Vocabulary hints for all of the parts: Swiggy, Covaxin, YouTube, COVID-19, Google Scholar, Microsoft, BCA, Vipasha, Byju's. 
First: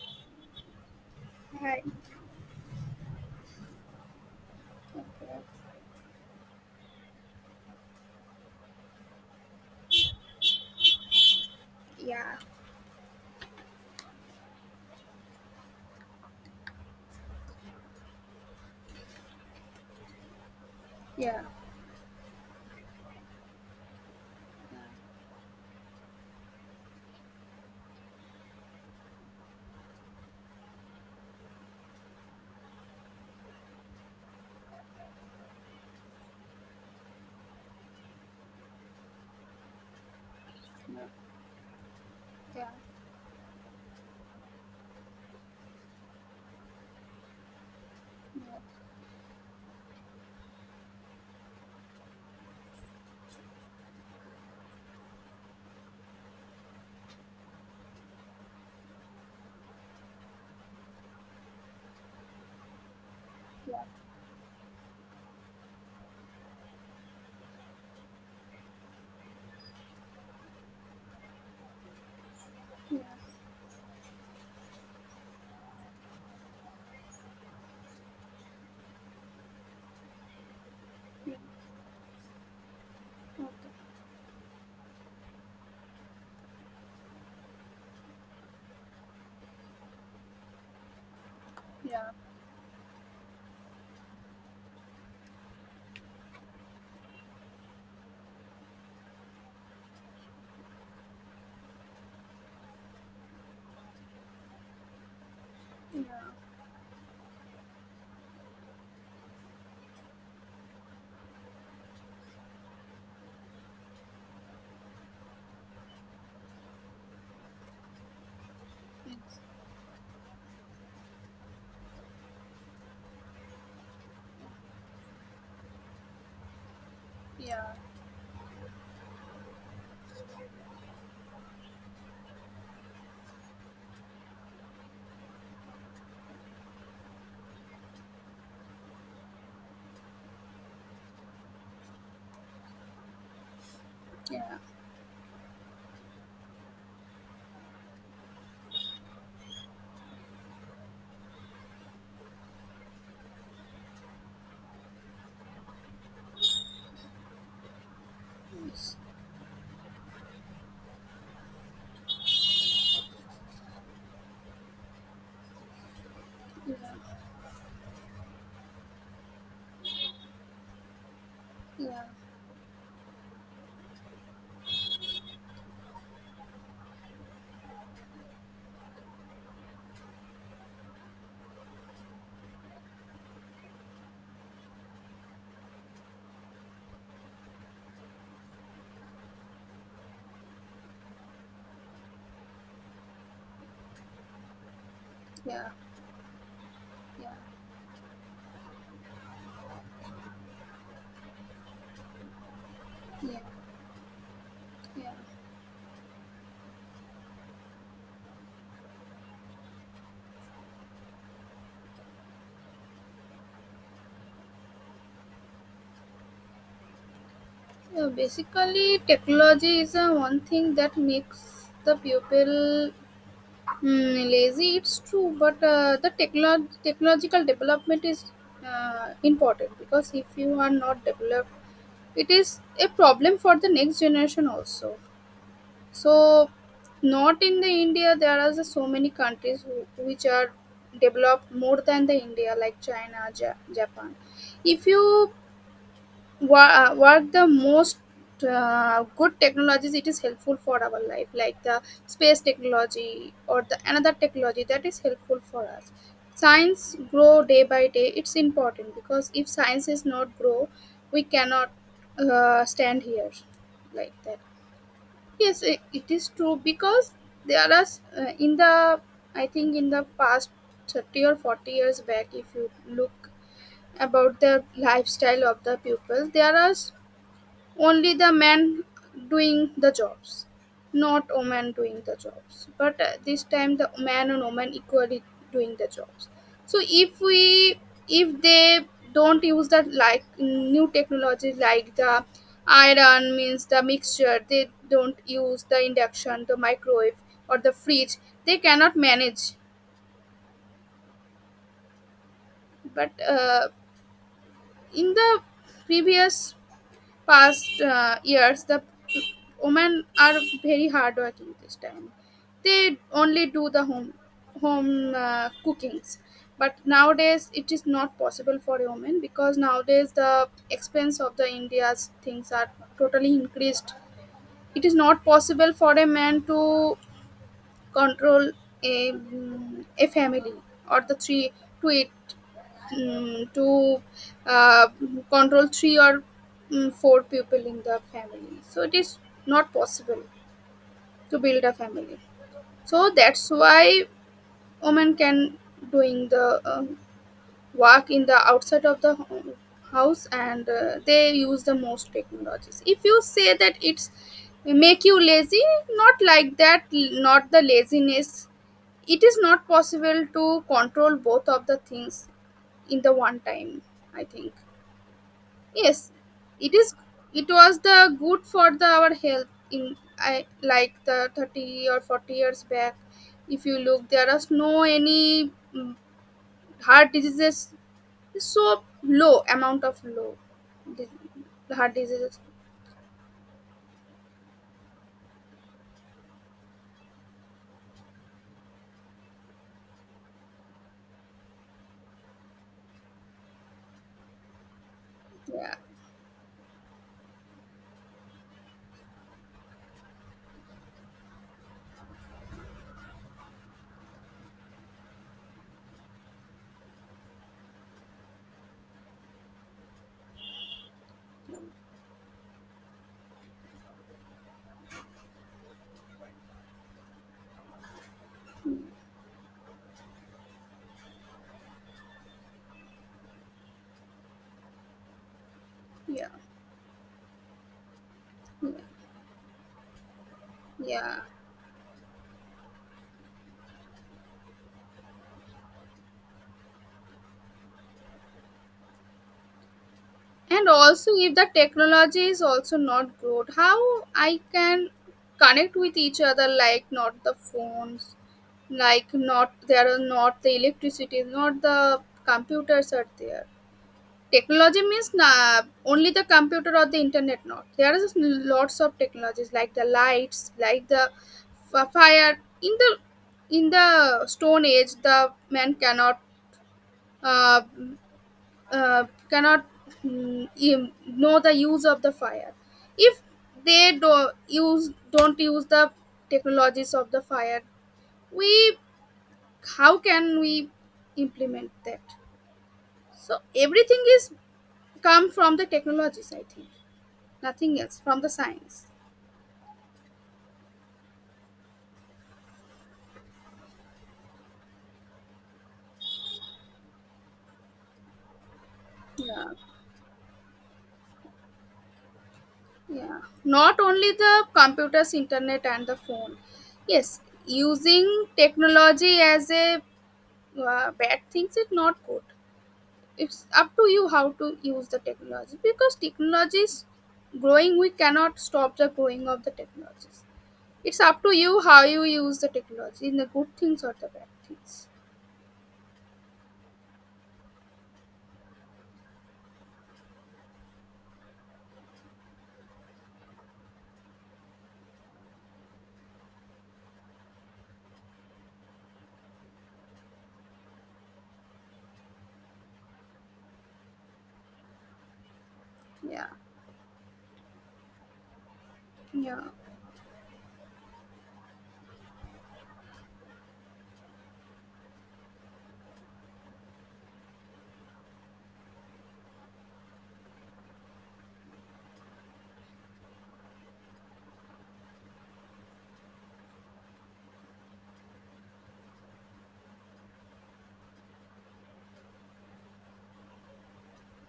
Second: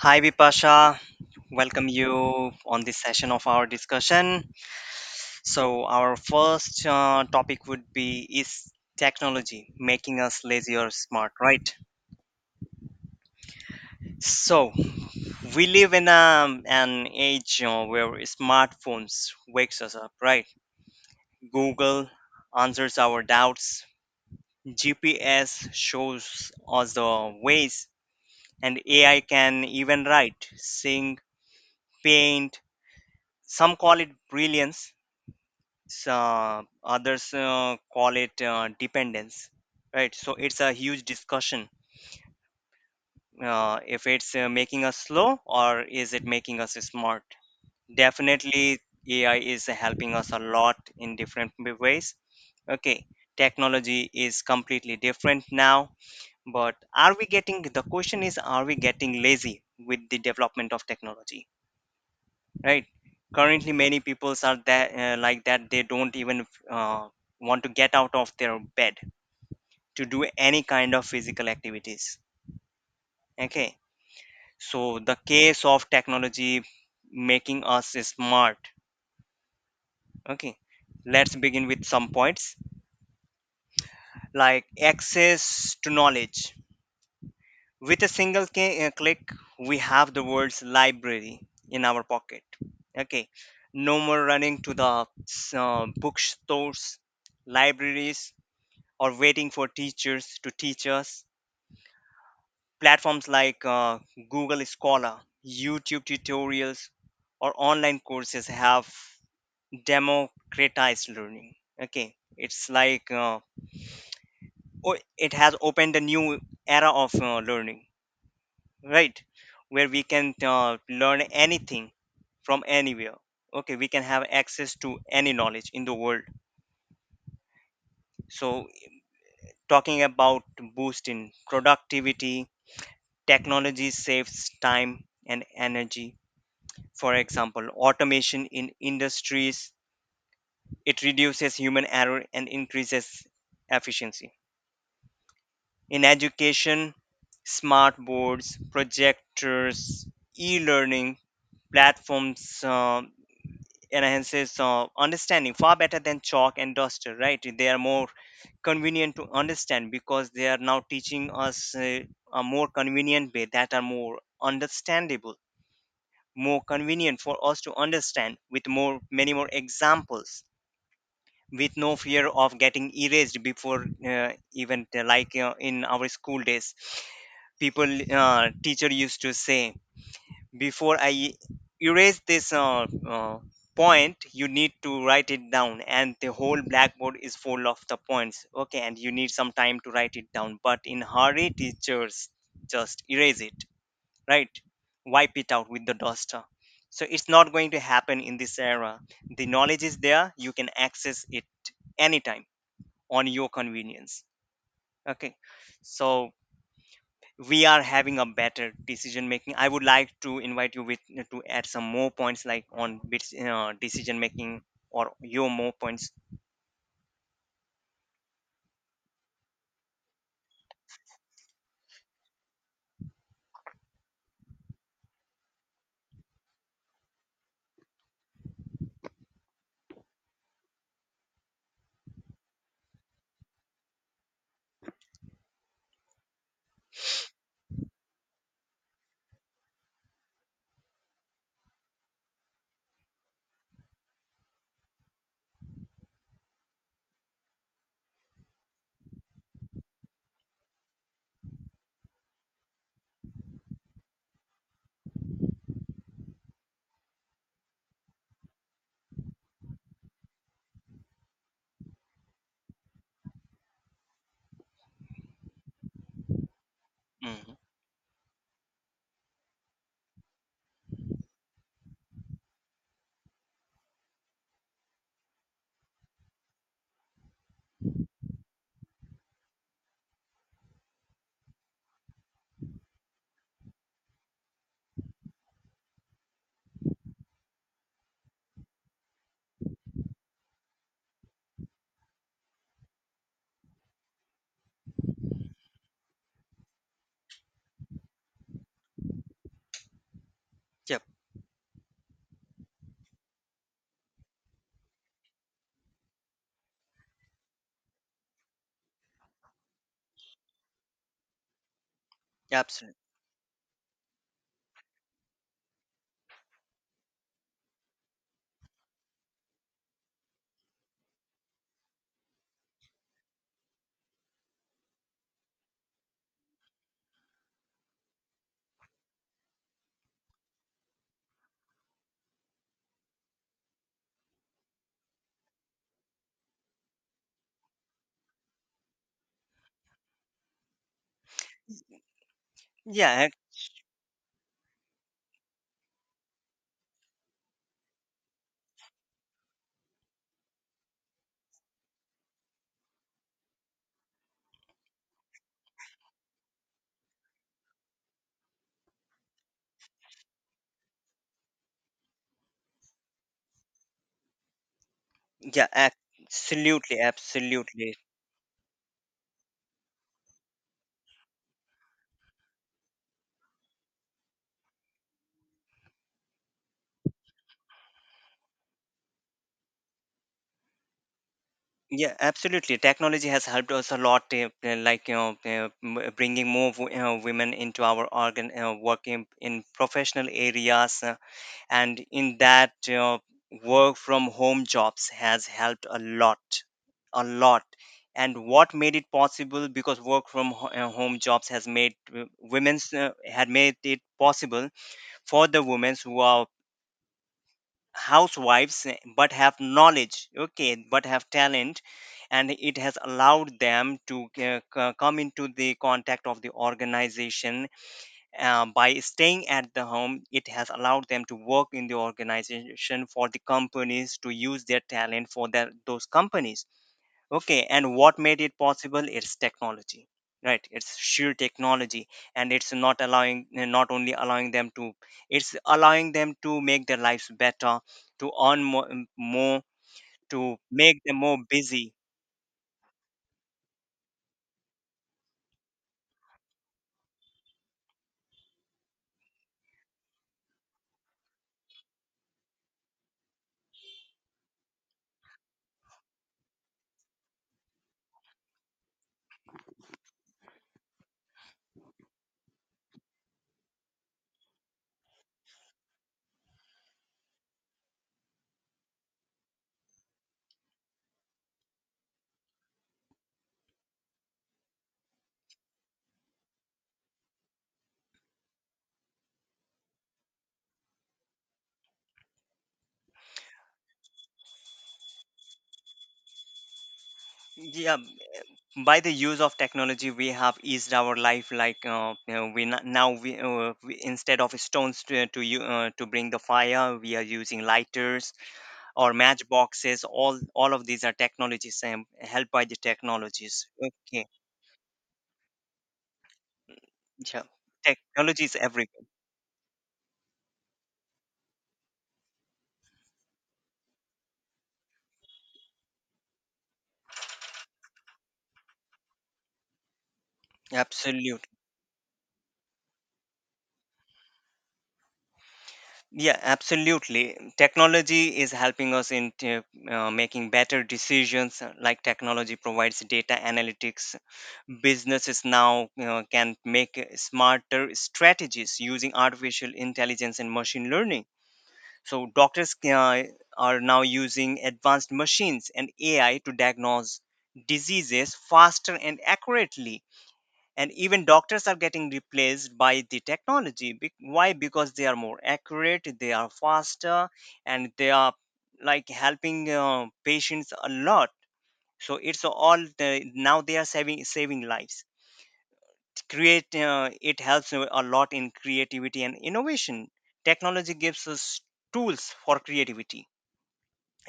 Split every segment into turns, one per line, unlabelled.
Hi Vipasha, welcome you on this session of our discussion. So, our first topic would be is technology making us lazy or smart, right? So, we live in an age where smartphones wakes us up, right? Google answers our doubts, GPS shows us the ways, and AI can even write, sing, paint. Some call it brilliance, so others call it dependence, right? So it's a huge discussion, if it's making us slow or is it making us smart. Definitely AI is helping us a lot in different ways. Okay, technology is completely different now, but are we getting the question is are we getting lazy with the development of technology, right? Currently many peoples are that like that they don't even want to get out of their bed to do any kind of physical activities. Okay, so the case of technology making us smart. Okay, let's begin with some points like access to knowledge. With a single click, we have the world's library in our pocket. Okay, no more running to the bookstores, libraries, or waiting for teachers to teach us. Platforms like Google Scholar, YouTube tutorials, or online courses have democratized learning. Okay, it's like it has opened a new era of learning, right? Where we can learn anything from anywhere. Okay, we can have access to any knowledge in the world. So, talking about boost in productivity, technology saves time and energy. For example, automation in industries, it reduces human error and increases efficiency. In education, smart boards, projectors, e-learning platforms enhances understanding far better than chalk and duster, right? They are more convenient to understand because they are now teaching us a more convenient way that are more understandable, more convenient for us to understand with more many more examples with no fear of getting erased before even like in our school days, people, teacher used to say, before I erase this point you need to write it down, and the whole blackboard is full of the points. Okay, and you need some time to write it down, but in hurry teachers just erase it, right? Wipe it out with the duster. So it's not going to happen in this era. The knowledge is there, you can access it anytime on your convenience. Okay, so we are having a better decision making. I would like to invite you with to add some more points like on bits, decision making or your more points.
Yeah, basically, technology is one thing that makes the pupil lazy. It's true, but the technological development is important because if you are not developed, it is a problem for the next generation also. So, not in the India, there are so many countries which are developed more than the India, like China, Japan. If you What the most good technologies it is helpful for our life like the space technology or the another technology that is helpful for us. Science grow day by day, it's important because if science is not grow we cannot stand here like that. Yes, it is true because
Hmm.
there are in the, I think, in the past 30 or 40 years back if you look about the lifestyle of the people, there are only the men doing the jobs, not women doing the jobs, but this time the man and woman equally doing the jobs. So if we, if they don't use the like new technology like the iron means the mixture, they don't use the induction, the microwave or the fridge, they cannot manage.
Yep.
But in the previous past years the women are very hardworking. This time
Absolutely.
they only do the home cookings, but nowadays it is not possible for a woman because nowadays the expense of the india's things are totally increased. It is not possible for a man to control a, a family or the three to eight, mm, to uh, control three or four people in the family. So it is not possible to build a family. So
Yeah,
that's why women can doing the work in the outside of the house, and they use the most technologies. If you say that it's make you lazy, not like that, not the laziness. It is not possible to control both of the things in the one time, I think.
yeah,
Yes, it is.
absolutely,
It was
absolutely.
the good for the our health in, I like the 30 or 40 years back. If you look, there are no any heart diseases. So low amount of low heart
Yeah,
diseases.
absolutely. Technology has helped us a lot, like you know, bringing more women into our organ working in professional areas, and in that, you work from home jobs has
Yeah,
helped a lot, a lot. And what made it possible? Because work from home jobs has made women's had made it possible for the women who are housewives, eh, but have knowledge, okay, but have talent, and it has allowed them to come into the contact of the organization by staying at the home. It has allowed them to work in the organization for the companies to use their talent for their, those
yeah,
companies. Okay, and what made it possible, it's technology. Right, it's
yeah.
sheer technology. And it's not only allowing them to, it's allowing them to make their lives better, to earn more, more, to
And
make
also,
them
if
more
the
busy.
technology is also not good, how I can connect with each other? Like not the phones, like not, there are not the electricity, not the computers are there. Technology means na, only the computer or the internet? Not, there is lots of technologies like the lights, like the fire in the, in the stone age the man cannot uh, uh, cannot know the use of the fire. If they do use don't use the technologies of the fire, we, how can we implement that? So everything is come from the technologies, I think, nothing
Yeah,
else, from the science.
by the use of technology we have eased our life, like you know, now we, instead of stones to you to bring the fire we are using lighters or
Yeah,
matchboxes. All of these are technologies and helped by the
yeah,
technologies.
not only
Okay,
the computers, internet and the phone. Yes,
yeah,
using
technology is everywhere.
technology as a bad things is not good. It's up to you how to use the technology, because technology is growing, we cannot stop the growing of the technologies. It's up to
Absolutely,
you how you use the technology in the good things or the bad things.
yeah, absolutely. Technology is helping us in making better decisions, like technology provides data analytics. Businesses now, you know, can make smarter strategies using artificial intelligence and machine learning. So are now using advanced machines and
Yeah,
AI to diagnose diseases faster and
yeah,
accurately. And even doctors are getting replaced by the technology. Why? Because they are more accurate, they are faster, and they are like helping patients a lot. So it's all the, now they are saving saving lives. Create It helps a lot in creativity and innovation. Technology gives us tools for creativity:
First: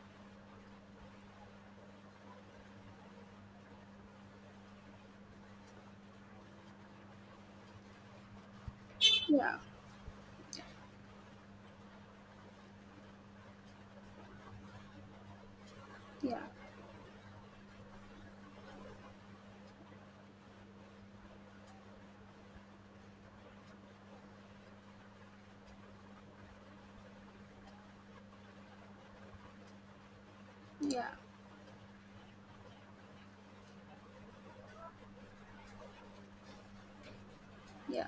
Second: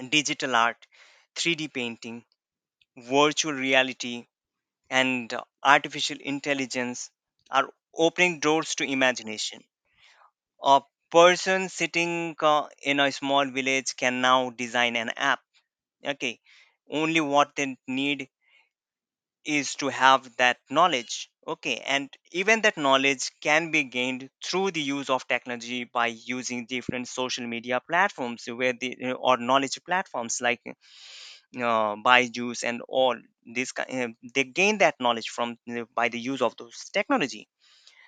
digital art, 3D painting, virtual reality, and artificial intelligence are opening doors to
yeah,
imagination. A person sitting in a small village can now design an app. Okay, only what they need is to have that knowledge. Okay, and even that knowledge can be gained through the use of technology by using different social media platforms where the or knowledge platforms like
yeah,
Byju's and all this they gain that knowledge from the, by the use of those technology.
yeah,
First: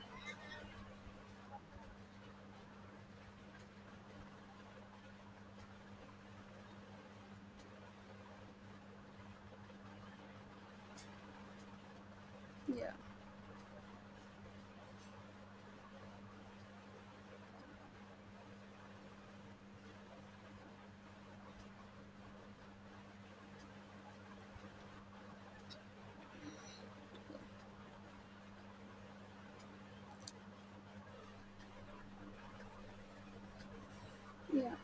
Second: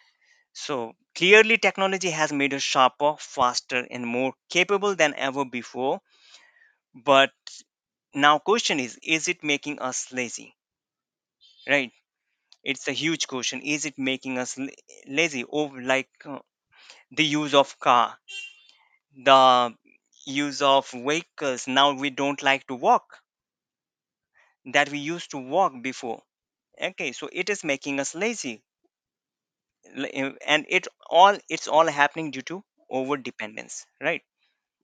So clearly, technology has made us sharper, faster, and more capable than ever before. But now, question is: is it making us lazy? Right? It's a
yeah,
huge question. Is it making us lazy? Oh, like the use of car, the use of vehicles. Now we don't like to walk that we used to walk before. Okay, so it is making us lazy. And it's all happening due to over dependence, right?
yeah.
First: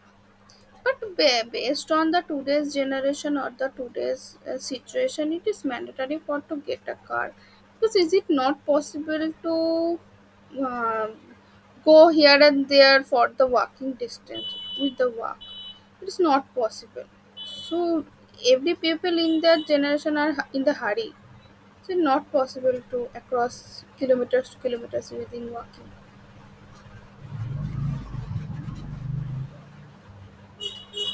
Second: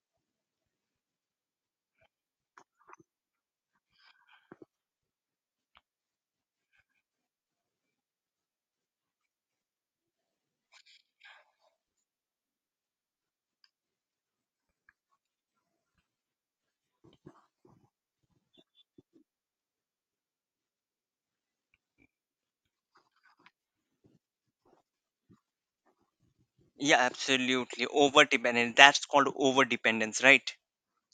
But based on the today's generation or the today's situation, it is mandatory for to get a car. Because is it not possible to uh, go here and there for the walking distance with the walk? It is not possible. So every people in that generation are in the hurry. So not possible to across kilometers to kilometers within walking.
Yeah, absolutely, over dependence, that's called over dependence, right?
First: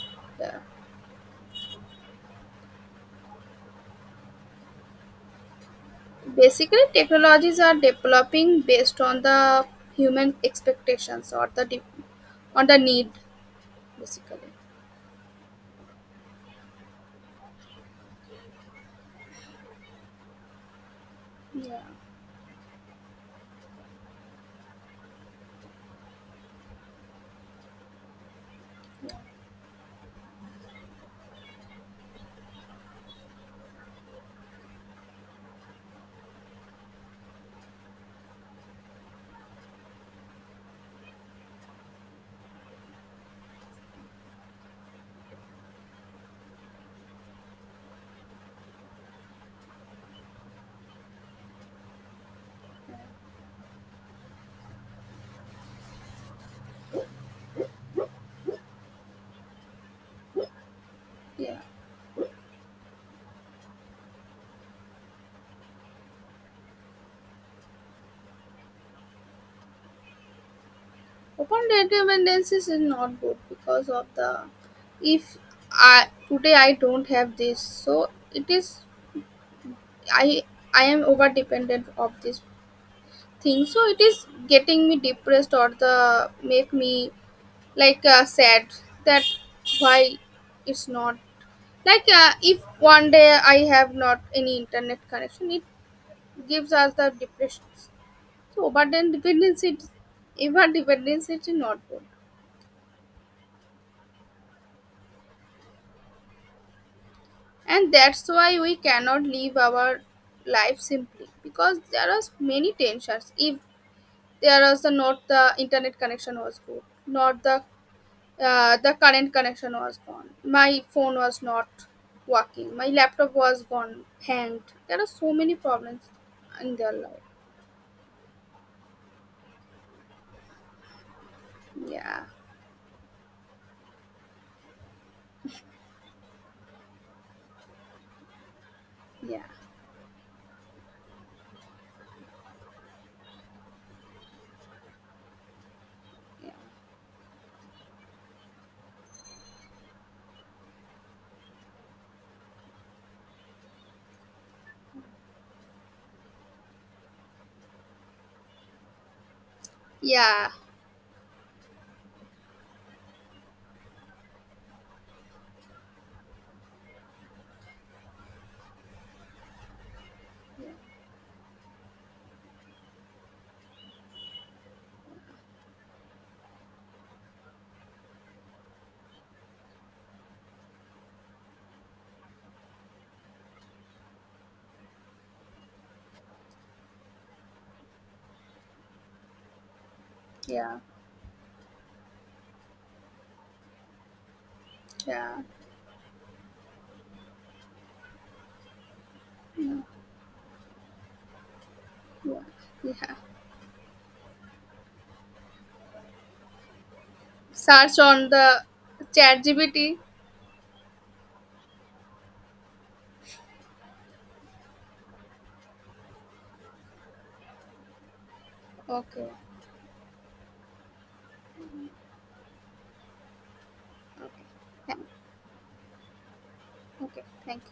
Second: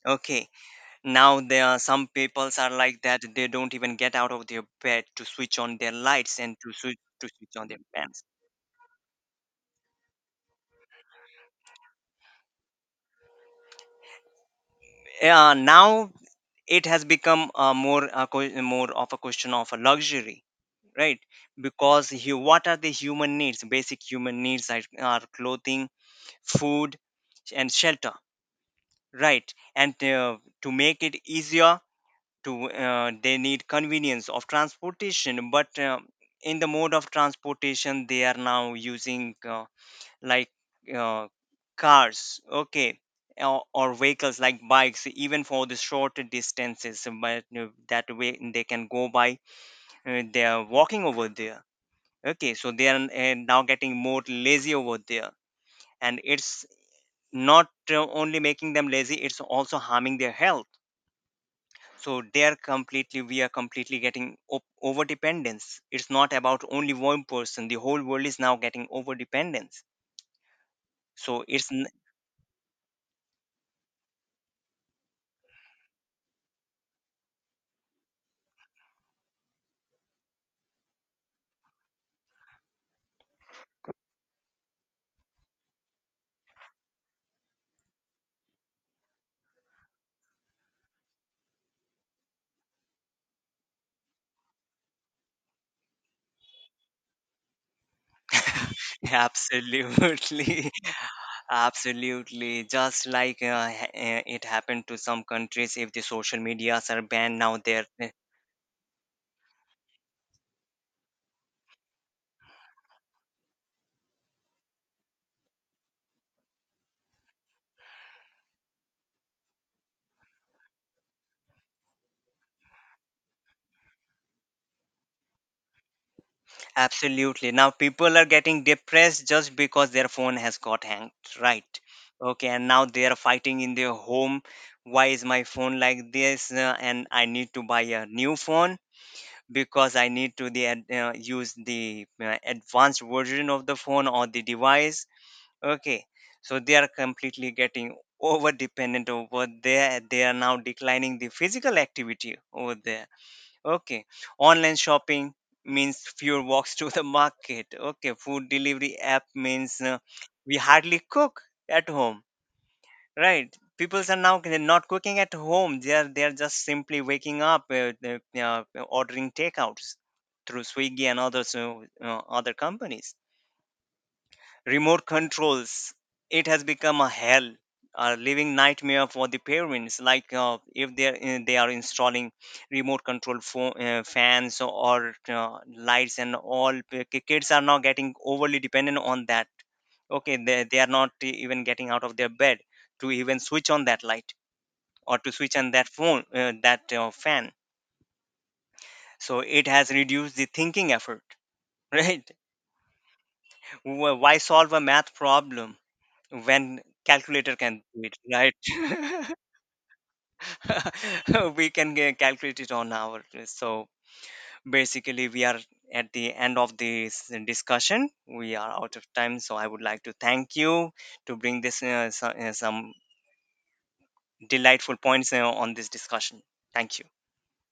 Okay,
Yeah.
now there are some peoples are like that they don't even get out of their bed to switch on their lights and
Basically,
to switch
technologies
on
are
their fans.
developing based on the human expectations or the on the need, basically.
Now it has become more of a question of a luxury, right?
Yeah,
Because you, what are the human needs, basic human needs are clothing, food and shelter. Right, and to make it easier, to they need convenience of transportation. But in the mode of transportation, they are now using like uh, cars, okay, or vehicles like bikes, even for the short distances. But that way, they can go by. They are walking over there. Okay, so they are now getting more lazy over there, and it's not only making them lazy; it's also harming their health.
yeah.
So they are completely we are completely getting over dependence. It's not about only one person, the whole world is now getting over dependence. So
Open dependencies is not good because of the, if I today I don't have this, so it is, I I am over dependent of this thing, so it is getting me depressed or the make me like sad. That why it's not like if one day I have not any internet connection, it gives us the depressions. So but then dependency
absolutely.
even dependency is not good.
Absolutely, just like it happened to some countries. If the social medias are banned now they're.
And that's why we cannot live our life simply, because there are many tensions. If there was the, not the internet connection was good, not the the current connection was gone, my phone was not working, my laptop was gone hanged, there are so many problems in their life.
Absolutely. Now people are getting depressed just because their phone has got hacked, right?
Yeah,
Okay, and now they are fighting in their home. Why is my phone like this? And I need to buy a new phone
yeah.
because I need to the use the advanced version of the phone or the device. Okay,
Yeah,
so they are completely getting over dependent over there. They are now declining the physical activity over there. Okay. Online shopping means fewer walks to the market. Okay. Food delivery app means
yeah,
we hardly cook at home, right? People are now not cooking at home. They are just simply waking up, ordering takeouts through Swiggy and others, other companies. Remote controls, it has become a hell, a living nightmare for the parents, like if they are, eh, they are installing remote control phone, fans or lights, and all kids are now getting overly dependent on that. Okay,
yeah,
they are not even getting out of their bed to even switch on that light or to
yeah,
switch on that phone that fan. So it has reduced the thinking effort. Right.
yeah.
Why solve a math problem when calculator can
Search
do it,
on
right?
the chat GBT.
We can calculate it on our. So basically we are at the end of this discussion, we are out of
Okay,
time, so I would like to thank you to bring this some
okay,
delightful
thank,
points on this discussion. Thank you.
okay, thank